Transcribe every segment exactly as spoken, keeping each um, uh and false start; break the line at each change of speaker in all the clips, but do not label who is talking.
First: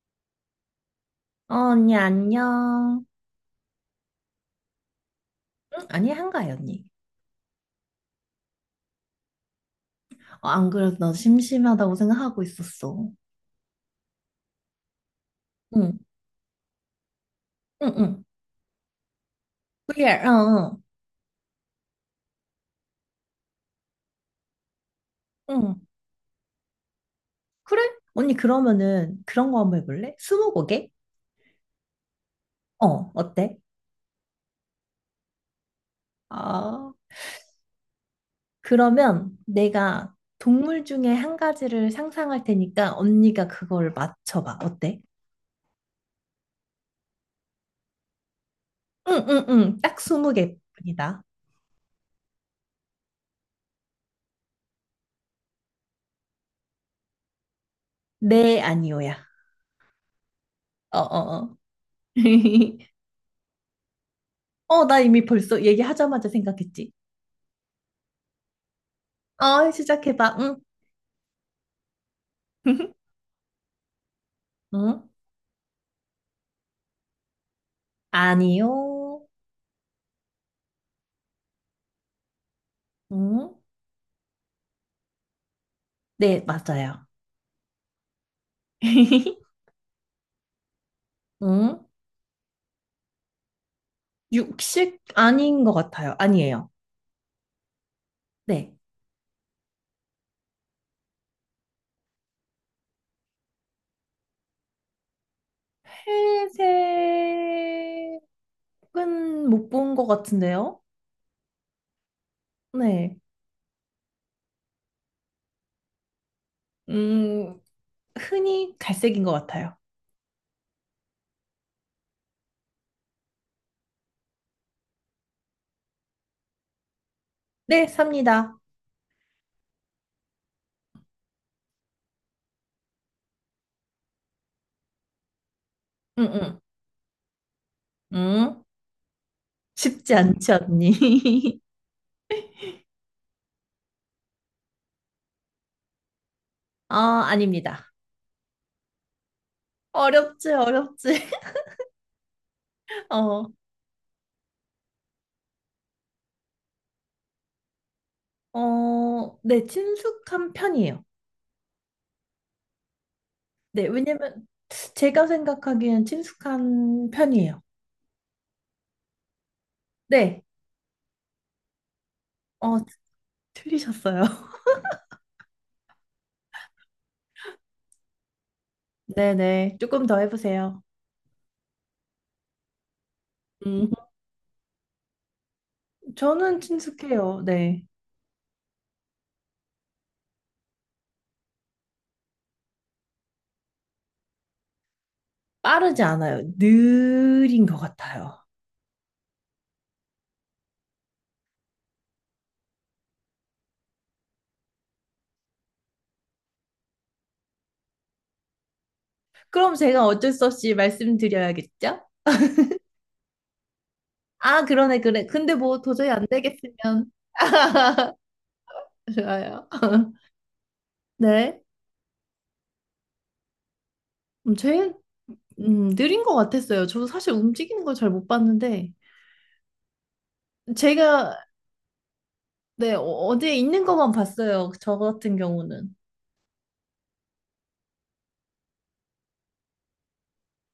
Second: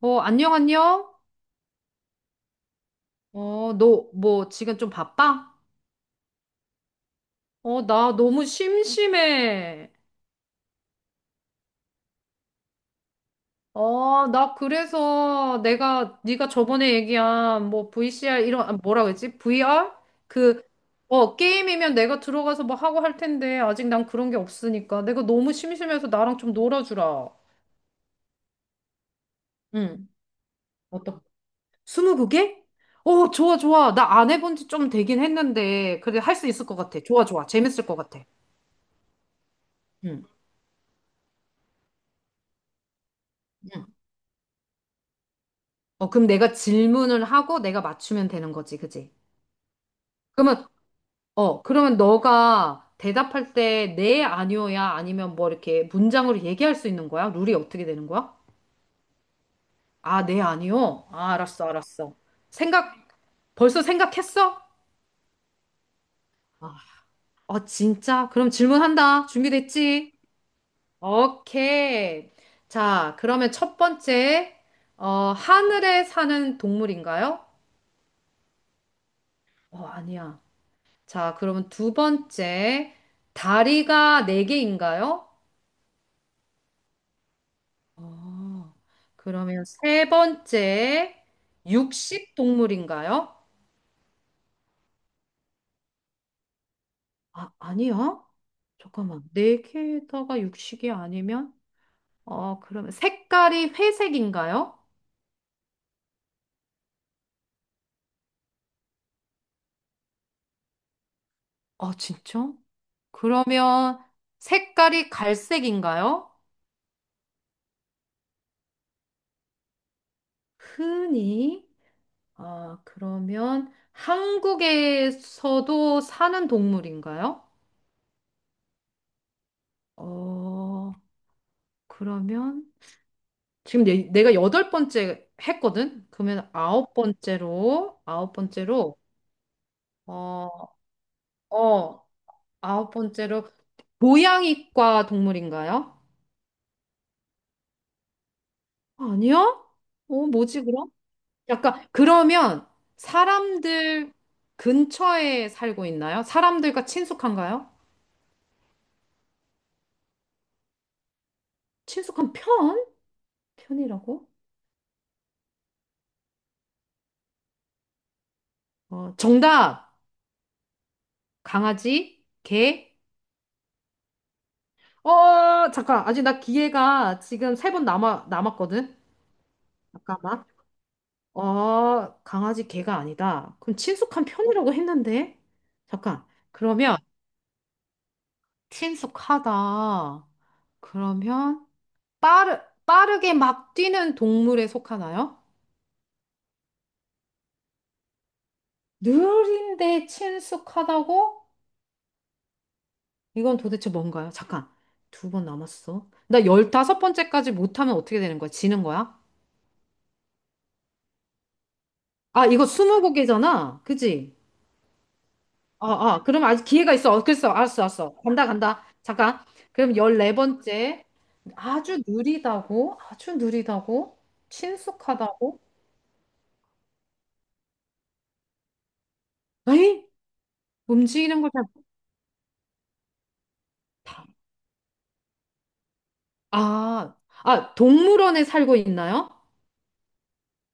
어, 안녕, 안녕?
어, 언니, 안녕.
어, 너, 뭐, 지금 좀 바빠?
응? 아니, 한가해, 언니.
어, 나 너무 심심해.
어, 안 그래도 나 심심하다고 생각하고 있었어.
어, 나 그래서
응,
내가, 네가 저번에 얘기한, 뭐,
응, 응.
브이씨알, 이런, 아, 뭐라 그랬지? 브이알?
그래, 어,
그,
어.
어, 게임이면 내가 들어가서 뭐 하고 할 텐데, 아직 난 그런 게 없으니까. 내가 너무
응.
심심해서 나랑 좀 놀아주라.
그래? 언니, 그러면은 그런 거 한번
응,
해볼래? 스무고개?
어떤, 스무고개?
어,
어, 좋아,
어때?
좋아. 나 안 해본 지 좀 되긴 했는데, 그래, 할 수 있을 것
아,
같아. 좋아, 좋아. 재밌을 것 같아.
그러면 내가
응.
동물 중에 한 가지를 상상할 테니까 언니가
응.
그걸 맞춰봐. 어때?
어, 그럼 내가 질문을 하고 내가 맞추면 되는 거지, 그지?
응, 응, 응. 딱 스무
그러면,
개뿐이다.
어, 그러면 너가 대답할 때 네, 아니요야 아니면 뭐 이렇게 문장으로 얘기할 수 있는 거야? 룰이 어떻게 되는 거야?
네, 아니오야.
아, 네,
어,
아니요? 아,
어, 어.
알았어, 알았어. 생각, 벌써 생각했어?
어, 나 이미 벌써 얘기하자마자
아,
생각했지.
어, 진짜? 그럼 질문한다.
어,
준비됐지?
시작해봐. 응?
오케이. 자, 그러면 첫 번째,
응?
어, 하늘에 사는 동물인가요?
아니요.
어, 아니야. 자, 그러면 두 번째,
응?
다리가 네 개인가요?
네, 맞아요.
어, 그러면 세 번째,
응?
육식 동물인가요?
육식 아닌 것 같아요. 아니에요.
아, 아니요.
네.
잠깐만. 네 개다가 육식이 아니면? 어, 그러면 색깔이 회색인가요?
회색은 못 본 것 같은데요?
아, 진짜?
네.
그러면 색깔이 갈색인가요?
음, 흔히 갈색인 것 같아요.
흔히? 아, 그러면 한국에서도 사는 동물인가요?
네, 삽니다.
어, 그러면 지금 내, 내가 여덟 번째 했거든?
응,
그러면
응.
아홉 번째로, 아홉
응?
번째로,
쉽지 않지,
어,
언니?
어, 아홉 번째로, 고양이과 동물인가요?
아, 아닙니다.
아니요? 어,
어렵지,
뭐지, 그럼?
어렵지.
약간, 그러면
어,
사람들 근처에 살고 있나요? 사람들과 친숙한가요?
어, 네, 친숙한 편이에요.
친숙한 편?
네,
편이라고?
왜냐면 제가 생각하기엔 친숙한 편이에요.
어, 정답!
네,
강아지,
어,
개,
틀리셨어요.
어, 잠깐. 아직 나 기회가 지금 세 번 남아, 남았거든?
네네, 조금 더
잠깐만.
해보세요.
어, 강아지 개가 아니다. 그럼
음,
친숙한 편이라고 했는데? 잠깐.
저는
그러면
친숙해요. 네,
친숙하다. 그러면 빠르, 빠르게 막 뛰는 동물에 속하나요?
빠르지 않아요. 느린 것 같아요.
느린데 친숙하다고? 이건 도대체 뭔가요? 잠깐. 두 번 남았어. 나 열다섯 번째까지 못하면 어떻게 되는 거야? 지는 거야?
그럼 제가 어쩔 수 없이 말씀드려야겠죠?
아, 이거 스무고개잖아. 그지?
아, 그러네, 그래. 근데 뭐
어,
도저히
어,
안
그럼 아직 기회가
되겠으면
있어. 어, 글쎄, 알았어, 알았어. 간다, 간다. 잠깐.
좋아요.
그럼 열네 번째.
네,
아주 느리다고? 아주 느리다고?
음, 제일
친숙하다고?
음, 느린 것 같았어요. 저 사실 움직이는 걸 잘 못 봤는데
에이?
제가
움직이는 걸 잘
네, 어- 어디에 있는 것만
못하.
봤어요. 저 같은 경우는.
아, 아, 동물원에 살고 있나요?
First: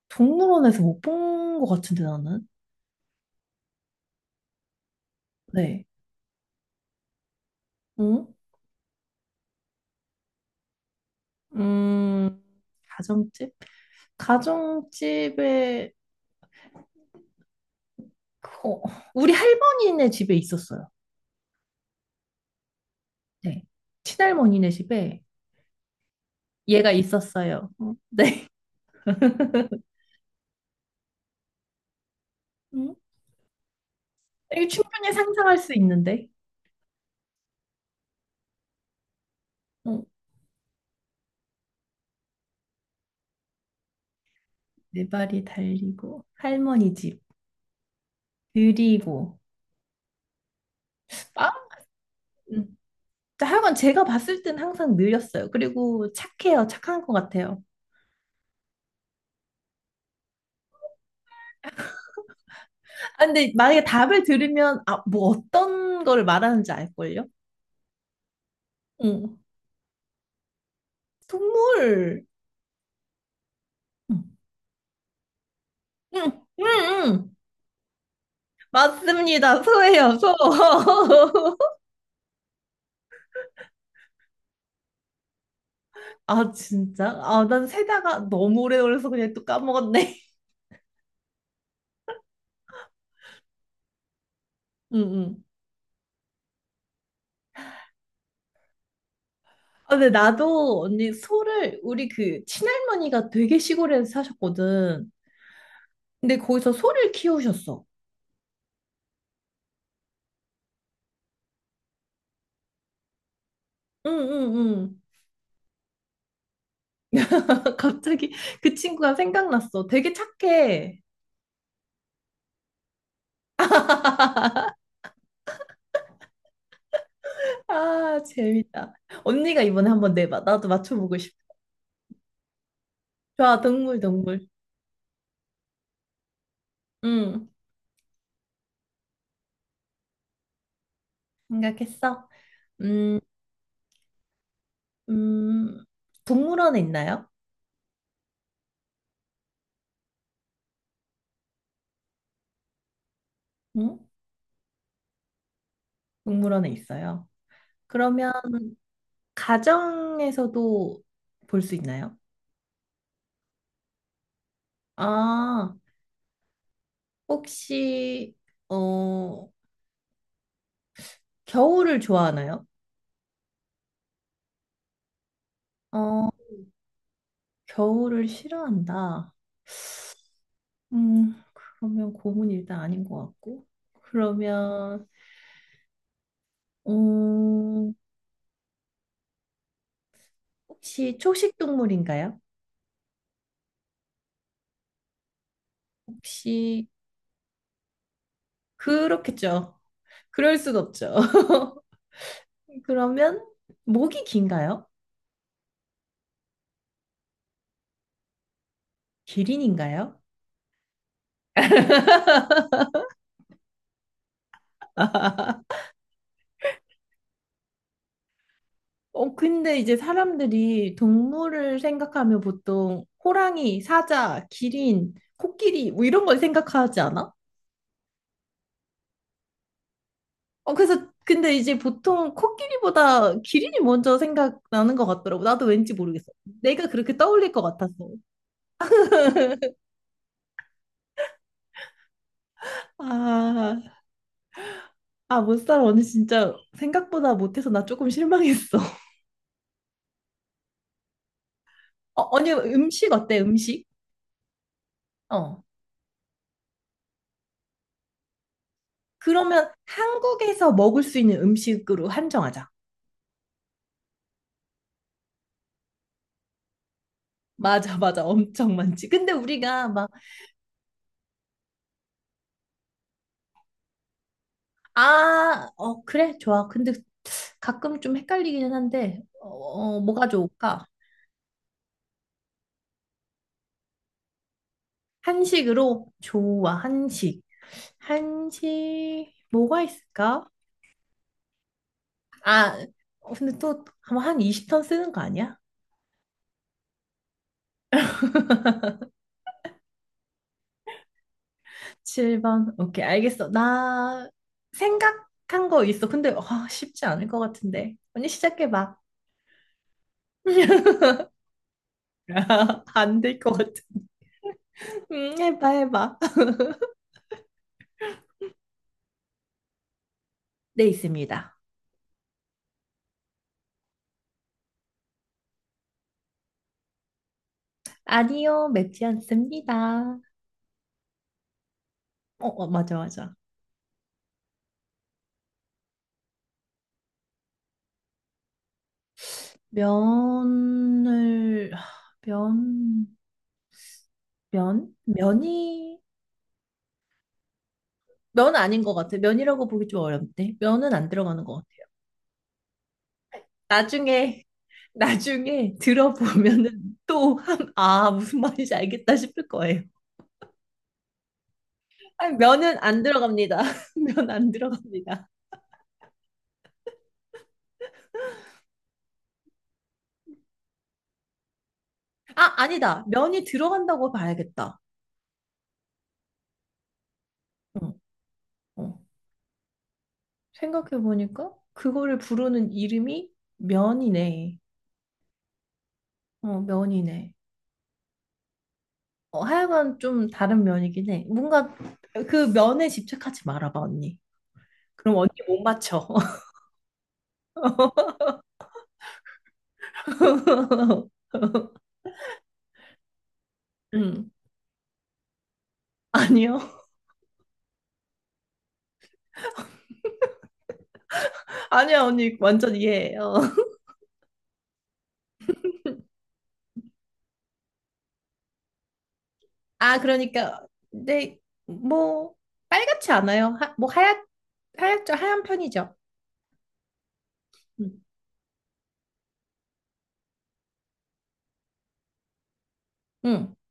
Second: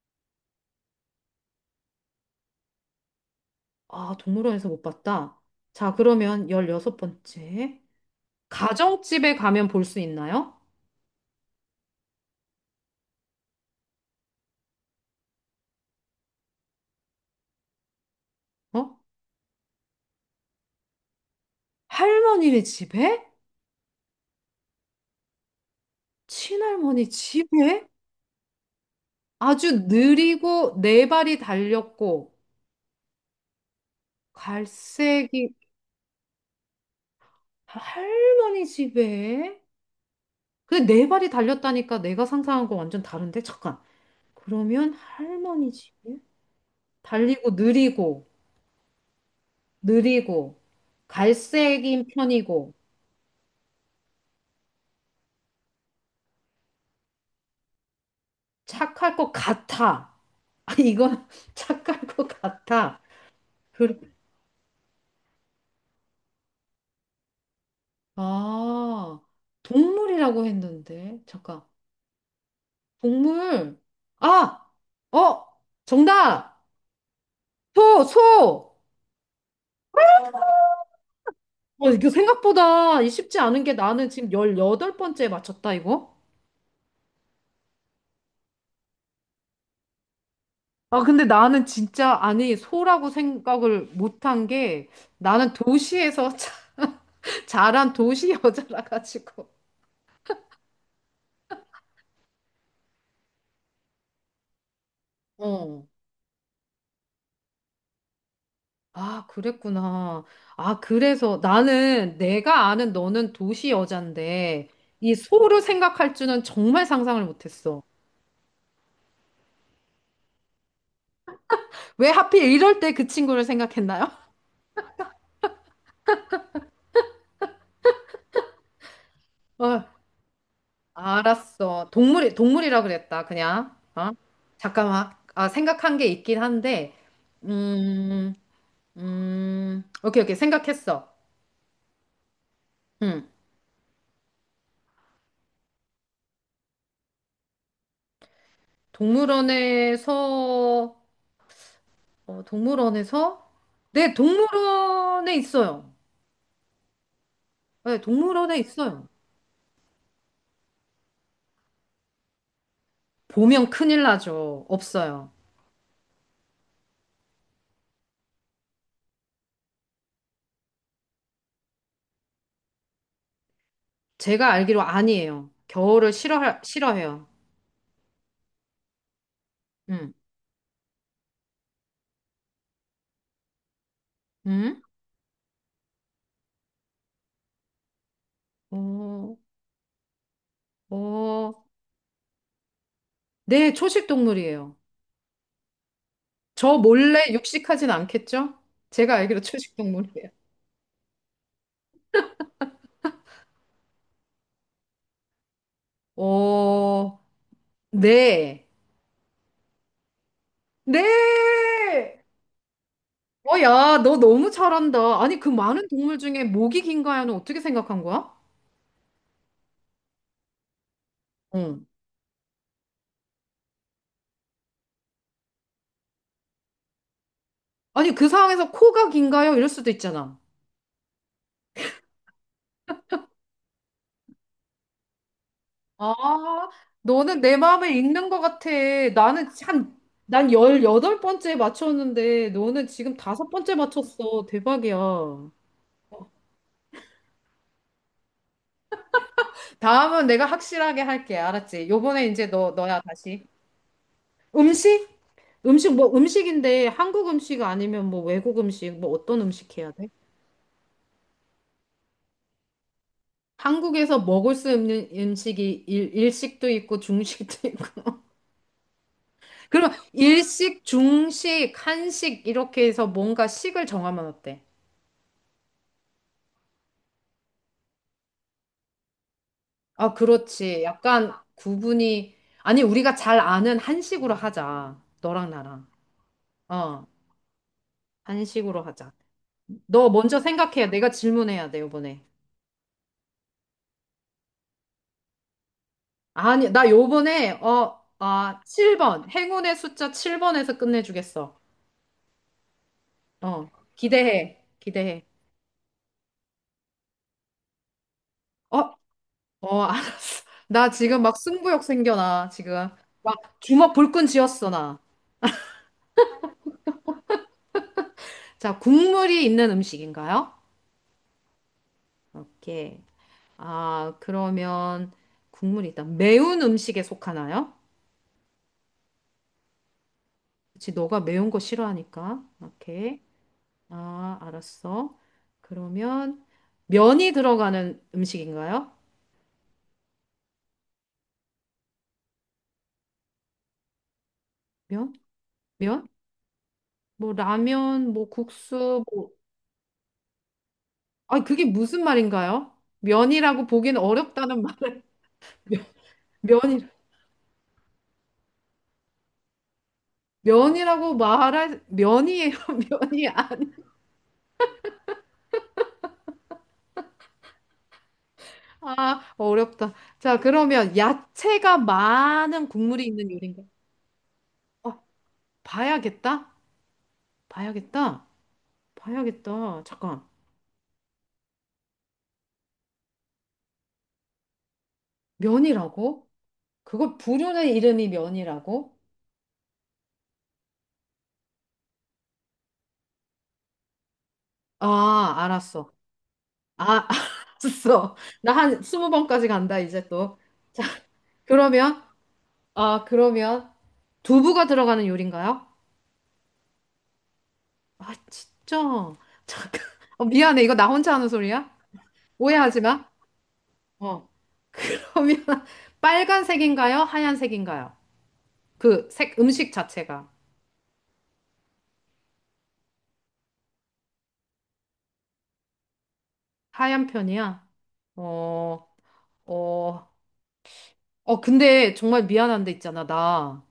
동물원에서 못 본 것 같은데 나는.
아, 동물원에서 못 봤다.
네.
자, 그러면 열여섯 번째.
응?
가정집에 가면 볼 수 있나요?
음, 가정집? 가정집에 그거
어?
우리 할머니네 집에 있었어요.
할머니네 집에?
네. 친할머니네 집에 얘가
친할머니
있었어요.
집에?
어, 네.
아주 느리고 네 발이 달렸고
응? 이거 충분히
갈색이
상상할 수 있는데.
할머니 집에?
응.
그 네 발이 달렸다니까 내가 상상한 거 완전 다른데? 잠깐. 그러면
네 발이
할머니 집에?
달리고 할머니 집
달리고 느리고
느리고
느리고
아?
갈색인
음.
편이고
하여간 제가 봤을 땐 항상 느렸어요. 그리고 착해요. 착한 것 같아요.
착할 것 같아. 아, 이건 착할 것 같아.
아, 근데 만약에
그,
답을 들으면, 아, 뭐 어떤 거를 말하는지 알걸요?
아,
응.
동물이라고 했는데. 잠깐.
동물.
동물.
응,
아! 어!
응,
정답!
응. 응.
소! 소!
맞습니다. 소예요, 소.
어, 이게 생각보다 이 쉽지 않은 게 나는 지금 열여덟 번째에 맞췄다, 이거?
아, 진짜? 아, 난 세다가 너무 오래 걸려서 그냥 또 까먹었네.
아, 근데 나는 진짜, 아니, 소라고 생각을 못한 게
응, 응.
나는 도시에서 자- 자란 도시 여자라 가지고.
아, 근데 나도 언니 소를, 우리 그 친할머니가 되게 시골에 사셨거든.
어.
근데 거기서 소를 키우셨어.
아, 그랬구나. 아, 그래서 나는 내가 아는 너는 도시
응,
여잔데
응,
이 소를 생각할 줄은 정말 상상을
응.
못했어.
갑자기 그 친구가 생각났어. 되게 착해.
왜 하필 이럴 때 그 친구를 생각했나요?
아, 재밌다. 언니가 이번에 한번 내봐. 나도 맞춰보고 싶어.
알았어. 동물이, 동물이라 그랬다,
좋아,
그냥.
동물,
어?
동물.
잠깐만. 아, 생각한 게 있긴 한데,
응,
음, 음, 오케이, 오케이. 생각했어.
생각했어. 음,
음.
음, 동물원에 있나요?
동물원에서, 어, 동물원에서?
응?
네, 동물원에 있어요.
동물원에 있어요.
네,
그러면
동물원에 있어요.
가정에서도 볼 수 있나요?
보면 큰일 나죠. 없어요.
아, 혹시, 어, 겨울을 좋아하나요?
제가 알기로 아니에요. 겨울을
어,
싫어, 싫어해요.
겨울을 싫어한다.
음,
음, 그러면 곰은 일단 아닌 것 같고.
음?
그러면, 음,
어,
혹시 초식
어,
동물인가요?
네, 초식 동물이에요. 저
혹시
몰래 육식하진 않겠죠? 제가 알기로
그렇겠죠.
초식동물이에요.
그럴 순 없죠. 그러면 목이 긴가요?
어, 네.
기린인가요?
네! 어, 야, 너 너무 잘한다. 아니, 그 많은 동물 중에 목이 긴가요는 어떻게 생각한 거야?
어, 근데 이제 사람들이 동물을
응.
생각하면 보통 호랑이, 사자, 기린, 코끼리 뭐 이런 걸 생각하지 않아?
아니, 그 상황에서 코가 긴가요? 이럴 수도 있잖아.
어, 그래서 근데 이제 보통 코끼리보다 기린이 먼저 생각나는 것 같더라고. 나도 왠지
아,
모르겠어. 내가 그렇게
너는
떠올릴
내
것
마음을
같았어.
읽는 것 같아. 나는 참, 난 열여덟 번째 맞췄는데, 너는 지금 다섯 번째
아,
맞췄어. 대박이야.
아, 못 살아. 언니 진짜 생각보다 못해서 나 조금 실망했어.
다음은 내가 확실하게 할게. 알았지? 요번에
어,
이제
언니
너, 너야,
음식 어때?
다시.
음식?
음식?
어.
음식 뭐 음식인데 한국 음식 아니면 뭐 외국 음식 뭐 어떤
그러면
음식 해야 돼?
한국에서 먹을 수 있는 음식으로 한정하자.
한국에서 먹을 수 있는 음식이 일, 일식도 있고 중식도 있고
맞아, 맞아. 엄청 많지. 근데 우리가
그러면
막,
일식, 중식, 한식 이렇게 해서 뭔가 식을 정하면 어때?
아, 어, 그래, 좋아. 근데 가끔 좀 헷갈리기는 한데, 어, 어,
아,
뭐가
그렇지.
좋을까?
약간 구분이 아니 우리가 잘 아는 한식으로 하자. 너랑 나랑.
한식으로? 좋아,
어,
한식.
한식으로 하자.
한식, 뭐가
너 먼저
있을까?
생각해. 내가 질문해야 돼, 이번에.
아, 어, 근데 또, 아마 한 이십 턴 쓰는 거 아니야?
아니, 나 요번에, 어, 아, 칠 번. 행운의 숫자 칠 번에서 끝내주겠어.
칠 번. 오케이, 알겠어.
어,
나
기대해. 기대해.
생각한 거 있어. 근데 와, 쉽지 않을 것 같은데. 언니
어,
시작해봐.
어, 알았어. 나 지금 막 승부욕 생겨나, 지금.
안
막
될 것 같은.
주먹 불끈 쥐었어, 나.
음, 해봐, 해봐.
자, 국물이 있는 음식인가요?
네, 있습니다.
오케이. 아, 그러면 국물이 있다. 매운 음식에 속하나요?
아니요, 맵지 않습니다.
그치, 너가 매운 거 싫어하니까.
어, 어, 맞아,
오케이.
맞아.
아, 알았어. 그러면 면이 들어가는 음식인가요?
면을, 면, 면?
면?
면이,
면? 뭐 라면, 뭐
면 아닌 것
국수,
같아.
뭐
면이라고 보기 좀 어렵네. 면은 안
아,
들어가는 것
그게
같아요.
무슨 말인가요? 면이라고 보기는
나중에
어렵다는 말.
나중에 들어보면은
면이
또 한, 아, 무슨 말인지 알겠다 싶을 거예요.
면이라고 말할
아니,
면이에요.
면은 안
면이 아,
들어갑니다. 면 안 들어갑니다.
아, 어렵다. 자, 그러면 야채가
아,
많은
아니다.
국물이 있는
면이
요리인가?
들어간다고 봐야겠다.
어, 봐야겠다.
어,
봐야겠다.
어.
봐야겠다. 잠깐.
생각해보니까 그거를 부르는 이름이 면이네.
면이라고?
어,
그걸
면이네.
부르는 이름이 면이라고?
어, 하여간 좀 다른 면이긴 해. 뭔가 그 면에 집착하지 말아봐, 언니. 그럼 언니
아,
못
알았어.
맞춰.
아, 알았어. 나 한 스무 번까지 간다, 이제 또. 자, 그러면 아, 그러면
음.
두부가 들어가는 요리인가요?
아니요.
아, 진짜. 잠깐. 어, 미안해. 이거 나 혼자 하는 소리야?
아니야, 언니. 완전
오해하지 마.
이해해요.
어. 그러면 빨간색인가요? 하얀색인가요? 그 색, 음식
아,
자체가.
그러니까, 근데, 뭐, 빨갛지 않아요. 하, 뭐, 하얗, 하얗죠. 하얀 편이죠.
하얀 편이야?
응,
어, 어, 어, 근데 정말 미안한데 있잖아.
응,
나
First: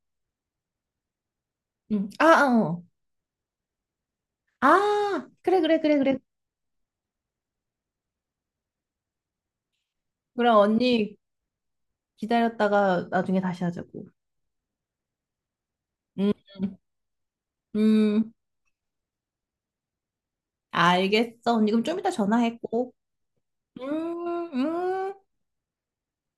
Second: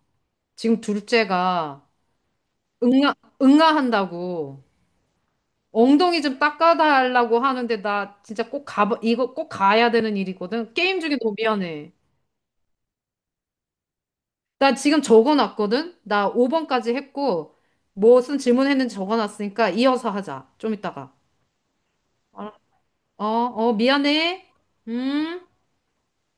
지금 둘째가
응. 아, 아, 어.
응아, 응아한다고.
아, 그래, 그래, 그래, 그래.
엉덩이 좀 닦아달라고 하는데 나 진짜 꼭 가, 이거 꼭 가야 되는
그럼
일이거든. 게임
언니
중에 너무 미안해.
기다렸다가 나중에 다시 하자고.
나 지금 적어놨거든? 나
음,
다섯 번까지 했고,
음,
무슨 질문했는지 적어놨으니까 이어서 하자. 좀 이따가.
알겠어. 언니 그럼 좀 이따 전화했고.
어, 어,
음,
미안해.
음.
음.